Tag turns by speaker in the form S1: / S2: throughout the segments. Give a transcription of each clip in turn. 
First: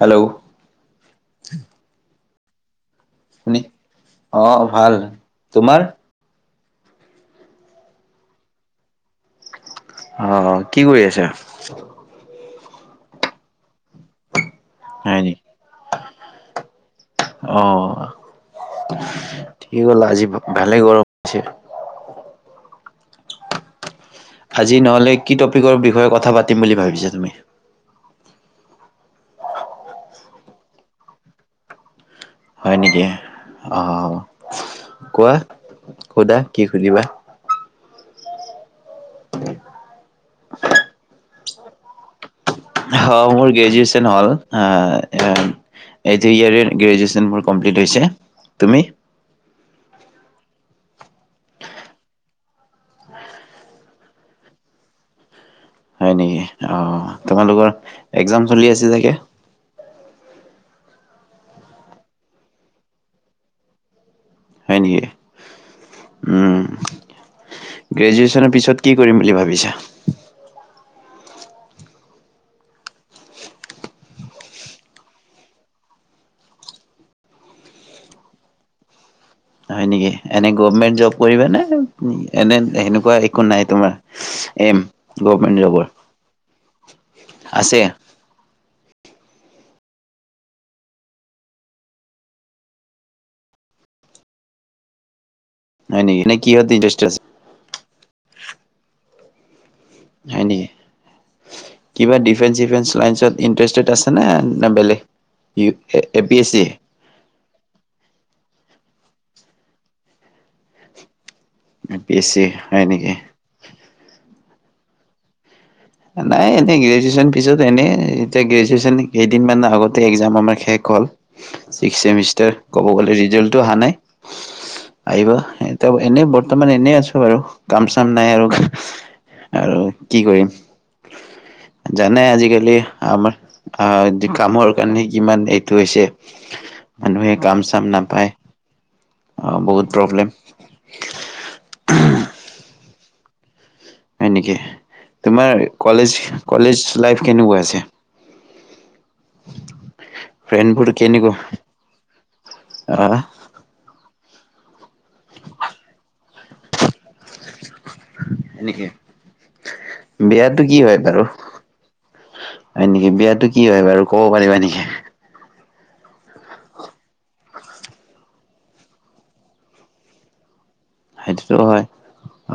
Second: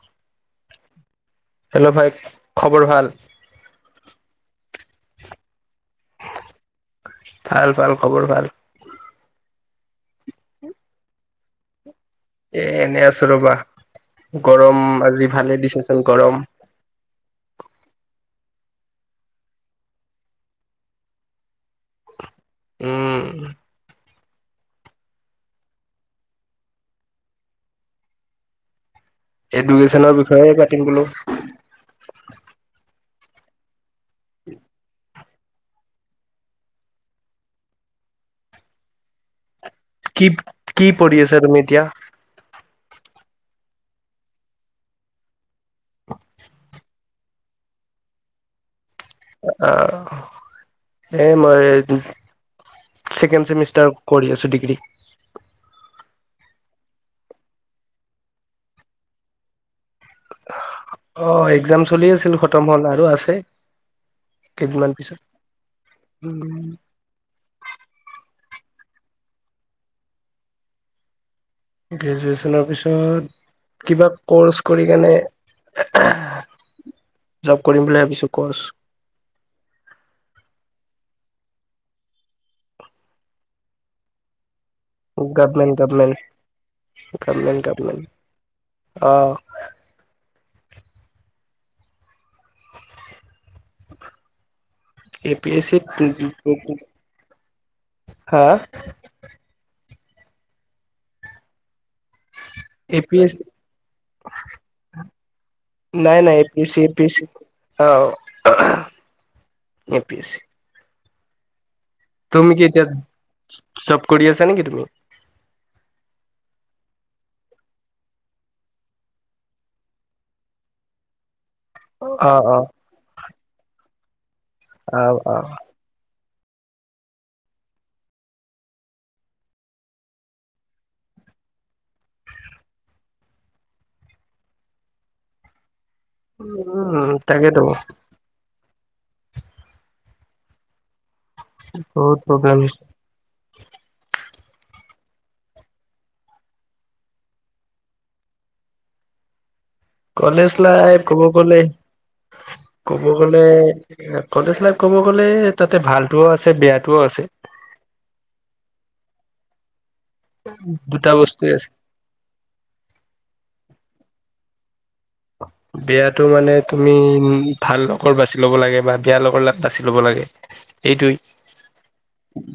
S1: Hello
S2: hello ভাই, খবৰ ভাল?
S1: অ' ভাল, তোমাৰ?
S2: ভাল, ভাল, খবৰ ভাল।
S1: অ', কি কৰি আছা?
S2: এ, এনে আছো ৰ'বা। গৰম,
S1: হয়
S2: আজি
S1: নেকি
S2: ভালে দিছেচোন গৰম।
S1: অ', কি হ'ল আজি ভালে গৰম দিছে
S2: উম
S1: আজি নহ'লে কি টপিকৰ বিষয়ে কথা পাতিম বুলি ভাবিছা তুম?
S2: এডুকেশ্যনৰ বিষয়ে পাতিম বোলো।
S1: হয় নেকি? অ', কোৱা, সুধা, কি সুধিবা।
S2: কি, কি প়ঢ়ি আছা তুমি এতিয়া?
S1: হ, মোৰ গ্ৰেজুৱেচন হ'ল। অ', অ' এইটো ইয়াৰত গ্ৰেজুৱেচন মোৰ কমপ্লিট হৈছে। তুমি?
S2: অ', আ এ, মই [unintelligible] ছেকেণ্ড চেমিষ্টাৰ কৰি আছোঁ ডিগ্ৰী।
S1: হয় নেকি, অ', তোমালোকৰ একজাম চলি আছে চাগে!
S2: অ', একজাম চলি আছিল, খতম হ'ল। আৰু আছে
S1: হয়
S2: কেইদিনমান
S1: নেকি?
S2: পিছত।
S1: উম, গ্ৰেজুৱেচনৰ পিছত কি কৰিম বুলি ভাবিছা?
S2: গ্ৰেজুৱেশ্যনৰ পিছত কিবা ক'ৰ্চ কৰি কেনে জব কৰিম বুলি ভাবিছো। কৰ্চ
S1: হয় নেকি? এনে গভমেন্ট জব কৰিবা নে, এনে সেনেকুৱা একো নাই তোমাৰ? এম গভমেণ্ট জবৰ
S2: গভমেণ্টত লম,
S1: আছে
S2: গভমেণ্টত লম। অ' এ পি এচ চিত
S1: হয় নেকি? নে কিহত
S2: [unintelligible]
S1: ইণ্টাৰেষ্ট আছে?
S2: হাঁ
S1: হয় নেকি? কিবা ডিফেন্স-চিফেন্স
S2: এ পি এছ
S1: লাইনত ইণ্টাৰেষ্টেড আছেনে? না বেলেগ
S2: নাই
S1: ইউ-এ পি
S2: নাই A
S1: S C?
S2: A P S C, অ', A P S C
S1: A P S C
S2: তুমি কি এতিয়া
S1: হয় নেকি?
S2: জ-জব কৰি আছা নে কি তুমি?
S1: নাই এনেই গ্ৰেজুৱেচ্যন পিছত এনেই, এতিয়া গ্ৰেজুৱচ্যন কেইদিনমান আগতে একজাম আমাৰ শেষ হ'ল। চিক্স
S2: অ অ
S1: চেমিষ্টাৰ, ক'ব গ'লে ৰিজাল্টটো অহা নাই,
S2: অ
S1: আহিব।
S2: অ
S1: ত এনেই বৰ্তমান এনেই আছো বাৰু। কাম-চাম নাই আৰু আৰু কি কৰিম? জানাই আজিকালি আমাৰ আ কামৰ কাৰণে কিমান এইটো হৈছে।
S2: উম
S1: মানুহে
S2: তাকেতো
S1: কাম-চাম নাপায়, আ বহুত প্ৰব্লেম।
S2: বহুত প্ৰব্লেম হৈ
S1: হয় নেকি? তোমাৰ কলেজ-কলেজ লাইফ কেনেকুৱা আছে?
S2: [inaudible] কলেজ
S1: ফ্ৰেণ্ডবোৰ
S2: লাইফ ক'ব
S1: কেনেকুৱা
S2: গ'লে, ক'ব
S1: আহ
S2: গ'লে কলেজ লাইফ ক'ব গ'লে, তাতে ভালটোও আছে বেয়াটোও আছে।
S1: হয় নেকি? বেয়াটো কি হয়
S2: দুটা
S1: বাৰু?
S2: বস্তুৱে আছে
S1: হয় নেকি? বেয়াটো কি হয় বাৰু ক'ব পাৰিবা নেকি?
S2: বেয়াটো মানে তুমি উম, ভাল লগৰ বাচি ল'ব লাগে বা বেয়া লগৰ লা-বাচি ল'ব লাগে। এইটোয়ে,
S1: সেইটোতো হয়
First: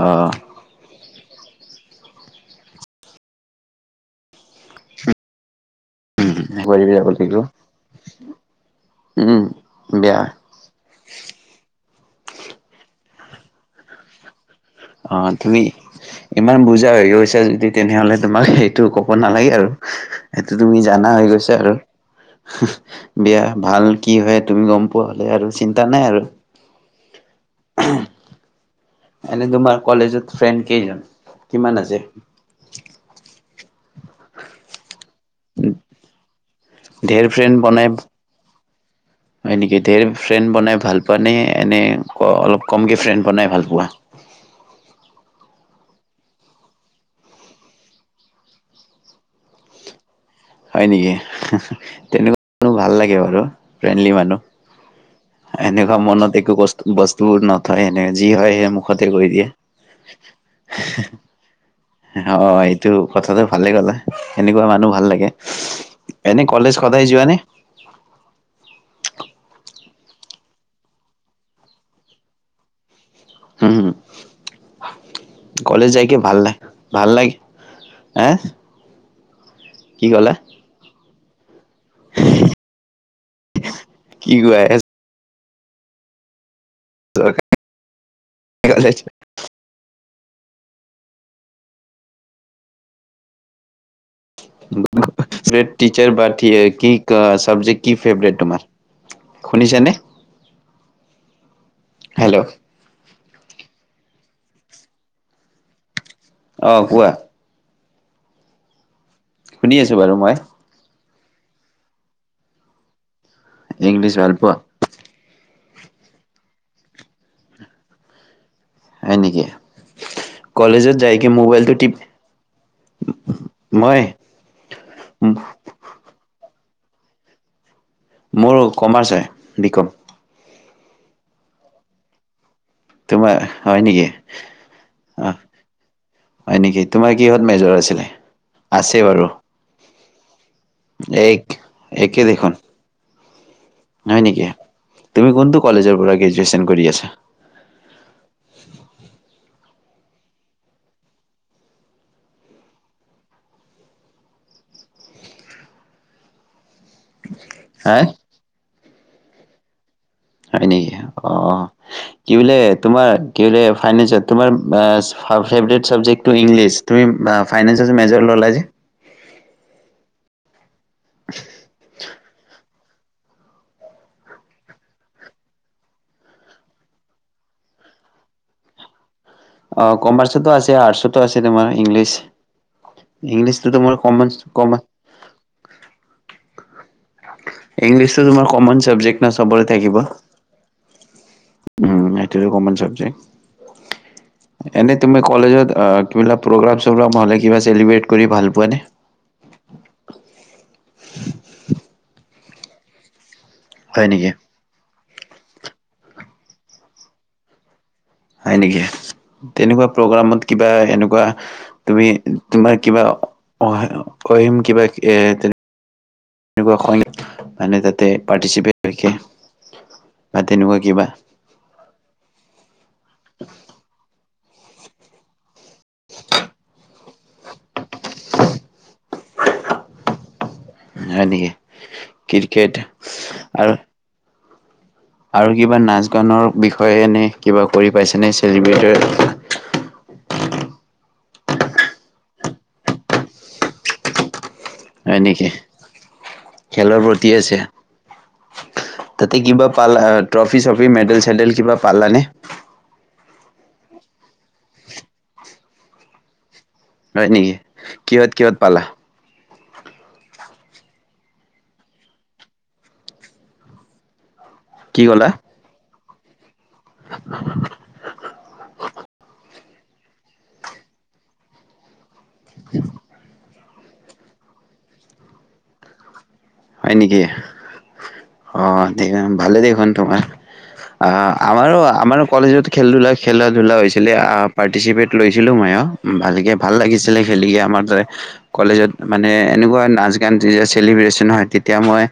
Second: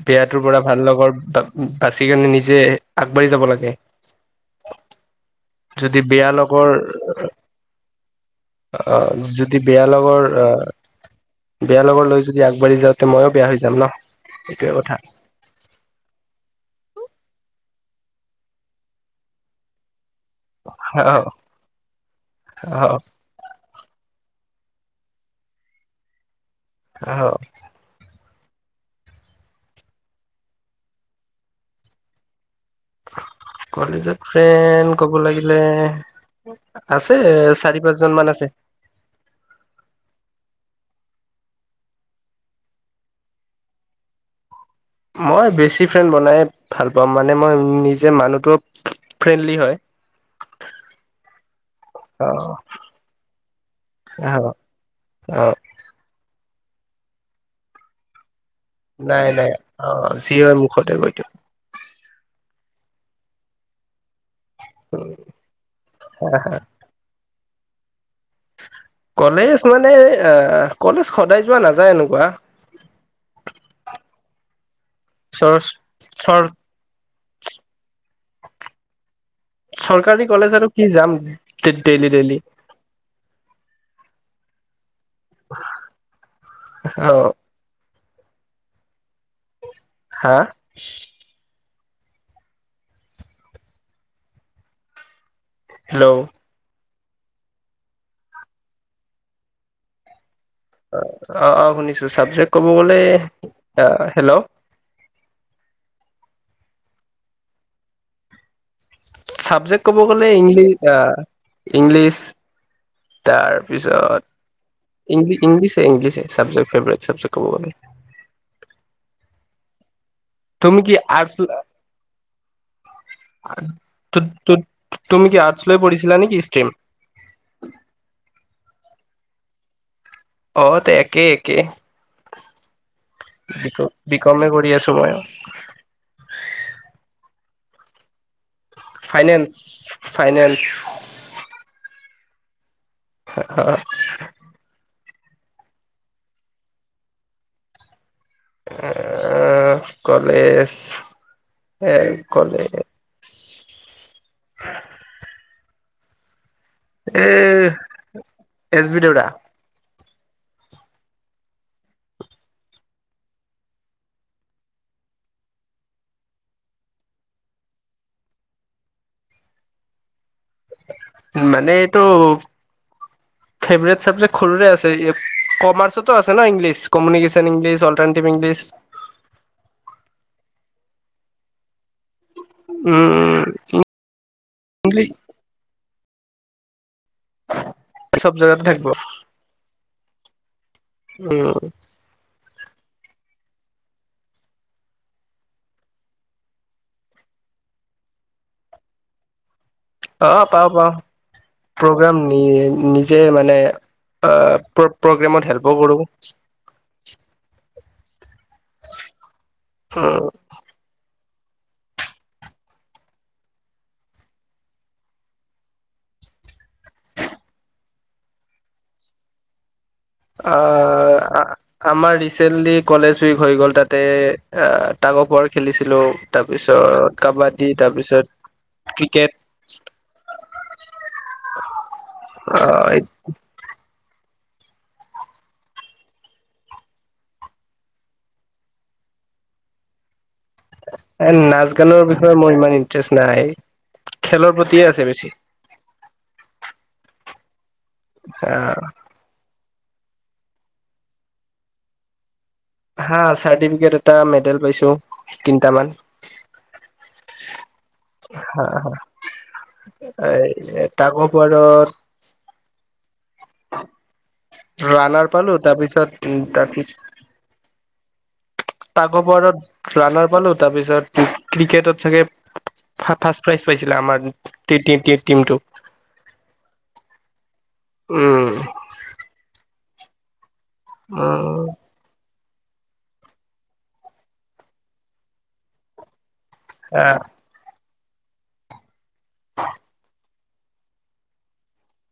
S1: অ'
S2: বেয়াটোৰ পৰা ভাল লগৰ বা-বাচি কেনে নিজে আগবাঢ়ি যাব লাগে। যদি বেয়া লগৰ
S1: কৰিব যাব লাগিব
S2: আ
S1: উম
S2: যদি বেয়া লগৰ আ বেয়া লগৰ লৈ যদি আগবাঢ়ি যাওঁ তে ময়ো বেয়া হৈ যাম ন! সেইটোয়ে কথা।
S1: অ', তুমি ইমান বুজা হৈ গৈছা যদি তেনেহ'লে তোমাক সেইটো ক'ব নালাগে আৰু। সেইটো তুমি জানা হৈ
S2: অ',
S1: গৈছা আৰু,
S2: অ',
S1: বেয়া-ভাল? কি হয় তুমি গম পোৱা হ'লে আৰু চিন্তা নাই আৰু।
S2: অ'।
S1: এনে তোমাৰ কলেজত ফ্ৰেণ্ড কেইজন, কিমান আছে?
S2: কলেজত ফ্ৰেণ্ড ক'ব লাগি লে আছে,
S1: ধেৰ ফ্ৰেণ্ড বনাই
S2: চাৰি-পাঁচজন মান আছে।
S1: হয় নেকি? ধেৰ ফ্ৰেণ্ড বনাই ভাল পোৱা নে এনে অলপ কমকে ফ্ৰেণ্ড বনাই ভাল পোৱা?
S2: মই বেছি ফ্ৰেণ্ড বনাই ভাল পাওঁ। মানে মই নিজে মানুহটো ফ্ৰেণ্ডলি হয়।
S1: হয় নেকি? তেনেকুৱা
S2: অ',
S1: মানু [unintelligible] ভাল লাগে বাৰু, ফ্ৰেণ্ডলি মানুহ।
S2: অ', অ'।
S1: এনেকুৱা মনত একো বস্-বস্তু নথয়, এনেকৈ যি হয় সেই মুখতে
S2: নাই,
S1: কৈ দিয়ে
S2: নাই। অ', যি হয় মুখতে কৈ দিওঁ।
S1: অ', এইটো কথাটো ভালে ক'লা, এনেকুৱা মানুহ ভাল লাগে। এনে কলেজ সদায় যোৱানে?
S2: কলেজ মানে অ', কলেজ সদায় যোৱা নাযায় এনেকুৱা।
S1: উম।
S2: চৰ
S1: কলেজ যাই কি ভাল
S2: চৰ
S1: লাগে, ভাল লাগে, এ?
S2: চৰকাৰী কলেজ আৰু কি যাম ডেইলি ডেইলি।
S1: কি কোৱা এচ
S2: [inaudible] অ',
S1: [unintelligible]
S2: হা?
S1: [unintelligible]
S2: হেল্ল'
S1: টিচাৰ বাতিয়ে কি অ চাবজেক্ট কি ফেভৰেট তোমাৰ, শুনিছানে।
S2: অ, অ, শুনিছোঁ
S1: হেল্ল'
S2: ছাবজেক্ট ক'ব গ'লে, হেল্ল'।
S1: অ' কোৱা। শুনি
S2: চাবজেক্ট
S1: আছো
S2: ক'ব
S1: বাৰু
S2: গ'লে
S1: মই
S2: ইংলিঅ ইংলিছ তাৰ
S1: ইংলিছ
S2: তাৰপিছত,
S1: ভাল পোৱা
S2: ইংলিছে ইংলিছে চাবজেক্ট ফেভৰেট চাবজেক্ট ক'ব গ'লে।
S1: হয় নেকি, কলেজত যাই কি মোবাইলটো টিপ মই
S2: তু-তু- তুমি কি আৰ্টচ লৈ পঢ়িছিলা নেকি ষ্ট্ৰীম।
S1: মোৰ কমাৰ্চ হয়, বিকম।
S2: অ' একে একে,
S1: তোমাৰ
S2: বিক
S1: হয় নেকি
S2: বিকমে কৰি আছো মই।
S1: অ হয় নেকি তোমাৰ কিহঁত মেজৰ আছিলে। আছে বাৰু
S2: ফাইনেন্স ফাইনেন্স।
S1: এক একেই দেখোন।
S2: [unintelligible]
S1: হয় নেকি তুমি কোনটো কলেজৰ পৰা গ্ৰেজুৱেচন কৰি আছা।
S2: এ কলেজ এ কলেজ এ
S1: হা
S2: এছ বি দেউৰা।
S1: হয় নেকি অ'। কি বোলে তোমাৰ কিবোলে ফাইনেচট চাবজেক্টো ইংলিছ। তুমি ফাইনেন্সে মেজৰ ল' লা যে।
S2: মানে এইটো। ফেভাৰেট চাবজেক্ট সৰুৰে আছে কমাৰ্চোতো আছে ন' English communication English alternative English.
S1: অ' কমাৰ্চতো আছে আৰ্টচতো আছে তোমাৰ ইংলিছ।
S2: উম
S1: ইংলিছটো তোমাৰ কমন কমন
S2: ইংলিছ
S1: ইংলিছতো
S2: চব
S1: তোমাৰ
S2: জেগাতে
S1: কমন
S2: থাকিব
S1: চাবজেক্ট না চবৰে থাকিব।
S2: উম।
S1: [unintelligible] Common subject. এনেই তুমি কলেজত কি বিলা প্ৰ'গ্ৰাম চগ্ৰাম হ'লে কিবা চেলিব্ৰেট কৰি ভাল পোৱা নে।
S2: অ' পাওঁ পাওঁ প্ৰগ্ৰাম নি নিজে মানে
S1: হয় নেকি
S2: প্ৰ প্ৰগ্ৰেমত হেল্পো কৰোঁ।
S1: হয় নেকি তেনেকুৱা প্ৰগ্ৰামত কিবা এনেকুৱা তুমি তোমাৰ কিবা অ অহিম কিবা এ তেনে এনেকুৱা হয় নেকি মানে তাতে পাৰ্টিচিপেট [unintelligible] বা তেনেকুৱা কিবা
S2: অ' আমাৰ ৰিচেন্টলি কলেজ উইক হৈ গ'ল তাতে অ' টাক অফাৰ খেলিছিলো তাৰপিছত কাবাডী তাৰপিছত ক্ৰিকেট।
S1: হয় নেকি ক্ৰিকেট আৰু আৰু কিবা নাচ গানৰ বিষয়ে এনে কিবা কৰি পাইছে ন চেলিব্ৰেট।
S2: এ নাচ গানৰ বিষয়ে মোৰ ইমান ইন্টাৰেষ্ট নাই খেলৰ প্ৰতিয়ে আছে।
S1: হয়
S2: বেছি
S1: নেকি খেলৰ প্ৰতি আছে।
S2: অ'।
S1: তাতে কিবা পালা ট্ৰফি চ্ৰফি মেডেল চেডেল কিবা পালানে।
S2: হা চাৰ্টিফিকেট এটা মেডেল পাইছো তিনিটামান।
S1: হয় নেকি কিহত কিহত পালা।
S2: এই এতাক ওপৰত।
S1: কি ক'লা?
S2: ৰানাৰ পালো। তাৰপিছত গাঠি।
S1: [unintelligible]
S2: তকঅভাৰত ৰাণাৰ পালো। তাৰপিছত ক্ৰিকেটত চাগে ফাছফাছ। প্ৰাইজ পাইছিলে আমাৰ টিটিটিমটো।
S1: হয় নেকি।
S2: উম
S1: অহ তে ভালে দেখোন তোমাৰ। অহ,
S2: উম
S1: আমাৰো। আমাৰো কলেজত খেল ধুলা খেলা- ধূলা হৈছিলে পাৰ্টিচিপেট লৈছিলোঁ মইও। উম, ভালকে ভাল লাগিছিলে। খেলিকে আমাৰ তাৰে কলেজত মানে এনেকুৱা নাৰ্জিক। ইয়ানজিএচ চেলিব্ৰে্চন হয়। তেতিয়া মই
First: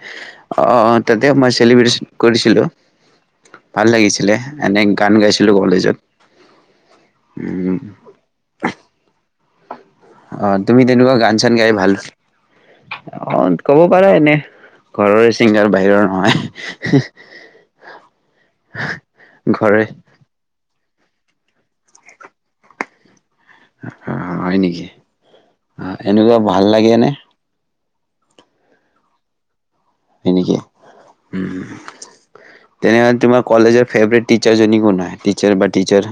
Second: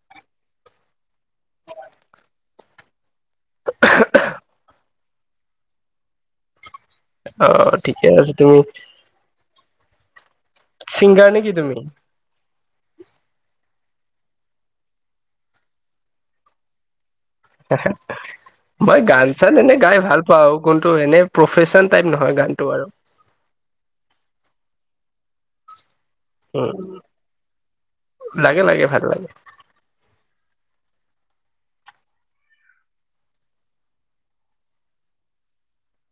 S1: অহ, তাতে মই চেলিব্ৰেচন কৰিছিলো। ভাল লাগিছিলে। এনে গান গাইছিলো কলেজত।
S2: অহ,
S1: উম
S2: ঠিকে আছে তুমি।
S1: অহ, তুমি তেনেকুৱা গান -চান গাই ভাল।
S2: উম।
S1: অহ, কব পাৰা এনে। ঘৰৰে ছিংগাৰ বাহিৰৰ নহয়।
S2: মই গান- চান এনে
S1: ঘৰৰে
S2: গাই ভাল। পাও কনতুু এনেই প্ৰফেচন টাইপ নহয় গানটো আৰু।
S1: অহ, হয় নেকি অহ এনেকুৱা ভাল
S2: উম
S1: লাগে নে।
S2: লাগে, লাগে ভাল লাগে।
S1: সেনেকে উম। তেনেকে তোমাৰ কলেজৰ ফেভৰেট টিচাৰজনি কোন হয়। টিচাৰ বা টিচাৰ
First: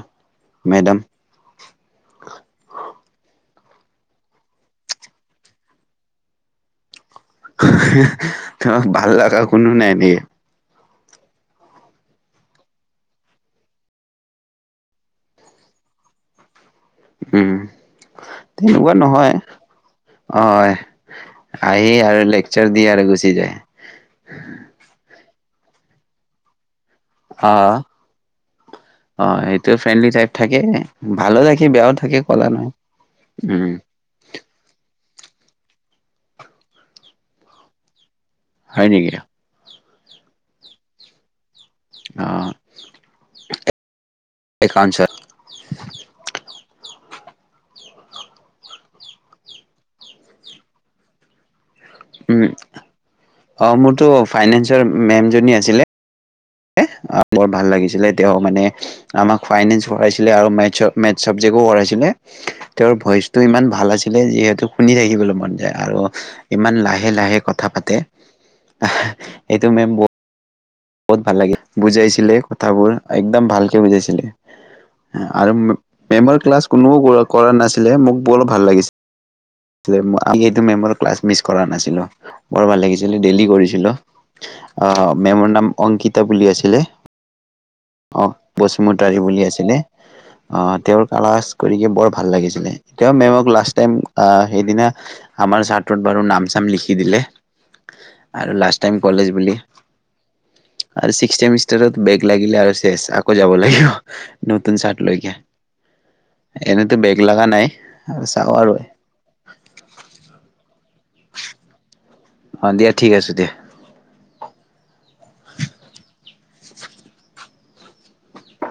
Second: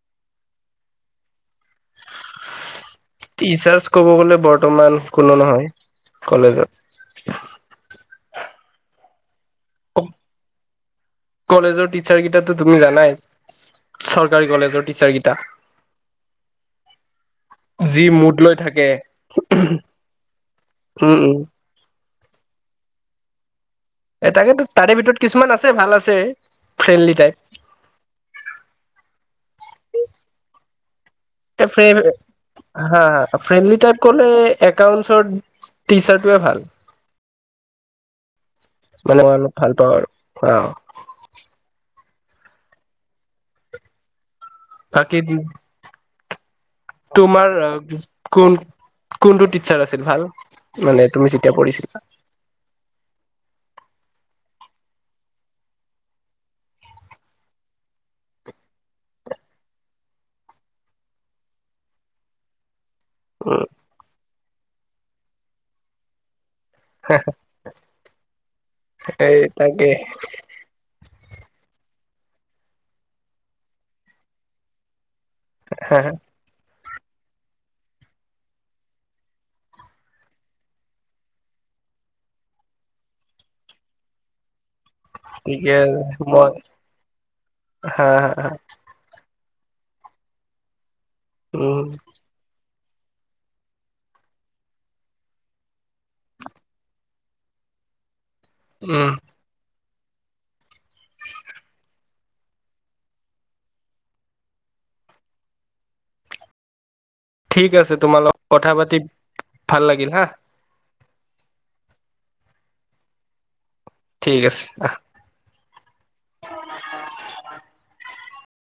S1: মেডাম।
S2: টিচাৰ্চ ক'ব গলে বৰ্তমান কোনো নহয়। কলেজত।
S1: তোমাক ভাল লগা কোনো নাই নেকি।
S2: কলেজৰ টিচাৰ কেইটাটো তুমি জানাই। চৰকাৰী কলেজৰ টিচাৰ কেইটা।
S1: উম,
S2: যি মোদ লৈ থাকে
S1: তেনেকুৱা নহয়।
S2: উম,
S1: হয়,
S2: উম।
S1: আহি আৰু লেকচাৰ দিয়ে আৰু গুচি যায়।
S2: এ তাকেতো তাৰে ভিতৰত কিছুমান আছে ভাল আছে। ফ্ৰেণ্ডলি টাইপ
S1: অহ, অ সেটোয়ে ফ্ৰেণ্ডলি টাইপ থাকে। ভালো থাকে বেয়াও থাকে কলা নহয়।
S2: হা হা
S1: উম
S2: ফ্ৰেণ্ডলি টাইপ ক'লে একাউন্টৰ টিচাৰটোৱে ভাল।
S1: হয় নেকি?
S2: মানে মই অলপ ভাল পাওঁ আৰু অহ।
S1: অহ, এ একাউণচট
S2: কে দিন তোমাৰ অ কোন। কোনটো টিচাৰ আছিল ভাল মানে তুমি যেতিয়া পঢ়িছিলা।
S1: উম, অহ মোৰতো ফাইনেন্সৰ মেম জনী আছিলে। আহ, বৰ ভাল লাগিছিলে তেওঁ মানে। আমাক ফাইনেন্স পঢ়াইছিলে। আৰু মেতছ মেতছ চাবজেক পঢ়ছিলে তেওঁৰ ভইচ। টো
S2: উম
S1: ইমান ভাল আছিলে। যিহেতু শুনি থাকিবলৈ মন যায়। আৰু ইমান লাহে লাহে, লাহে কথা পাতে।
S2: এই
S1: এইটো
S2: তাকে
S1: মেম বহুত বহুত ভাল লাগিল। বুজাইছিলে কথাবোৰ একদম ভালকে বুজাইছিলে। আৰু
S2: হা
S1: মেমৰ ক্লাছ কোনেও কৰা নাছিলে। মোক বৰ ভাল লাগিছিলে। এইটো মেম' ক্লাছ মিছ কৰা নাছিলো। বৰ ভাল লাগিছিল। ডেইলি কৰিছিলো। অহ, মেমৰ নাম
S2: ঠিকে
S1: অংকিতা বুলি
S2: মই
S1: আছিলে।
S2: হা
S1: অহ,
S2: হা
S1: বচুমতাৰি বুলি আছিলে। অহ, তেওঁৰ কালাজ কৰি
S2: উম
S1: কি বৰ ভাল লাগিছিলে। এতিয়াও মেম'ক লাষ্ট টাইম আহ সেইদিনা আমাৰ চাৰটত বাৰু নাম-চাম লিখি দিলে আৰু লাষ্ট টাইম
S2: উম
S1: কলেজ বুলি। আৰু চিক্স চেমিষ্টাৰত বেগ লাগিলে আৰু শেষ আকৌ যাব লাগিব। নতুন চাৰ্ট লৈ কে।
S2: [inaudible]
S1: এনেতো বেগ লাগা
S2: ঠিক আছে তোমাৰ লগত কথা পাতি ভাল লাগিল হা।
S1: [inaudible] অ', দিয়া ঠিক আছে দিয়া।
S2: ঠিক আছে আহ। [unintelligible]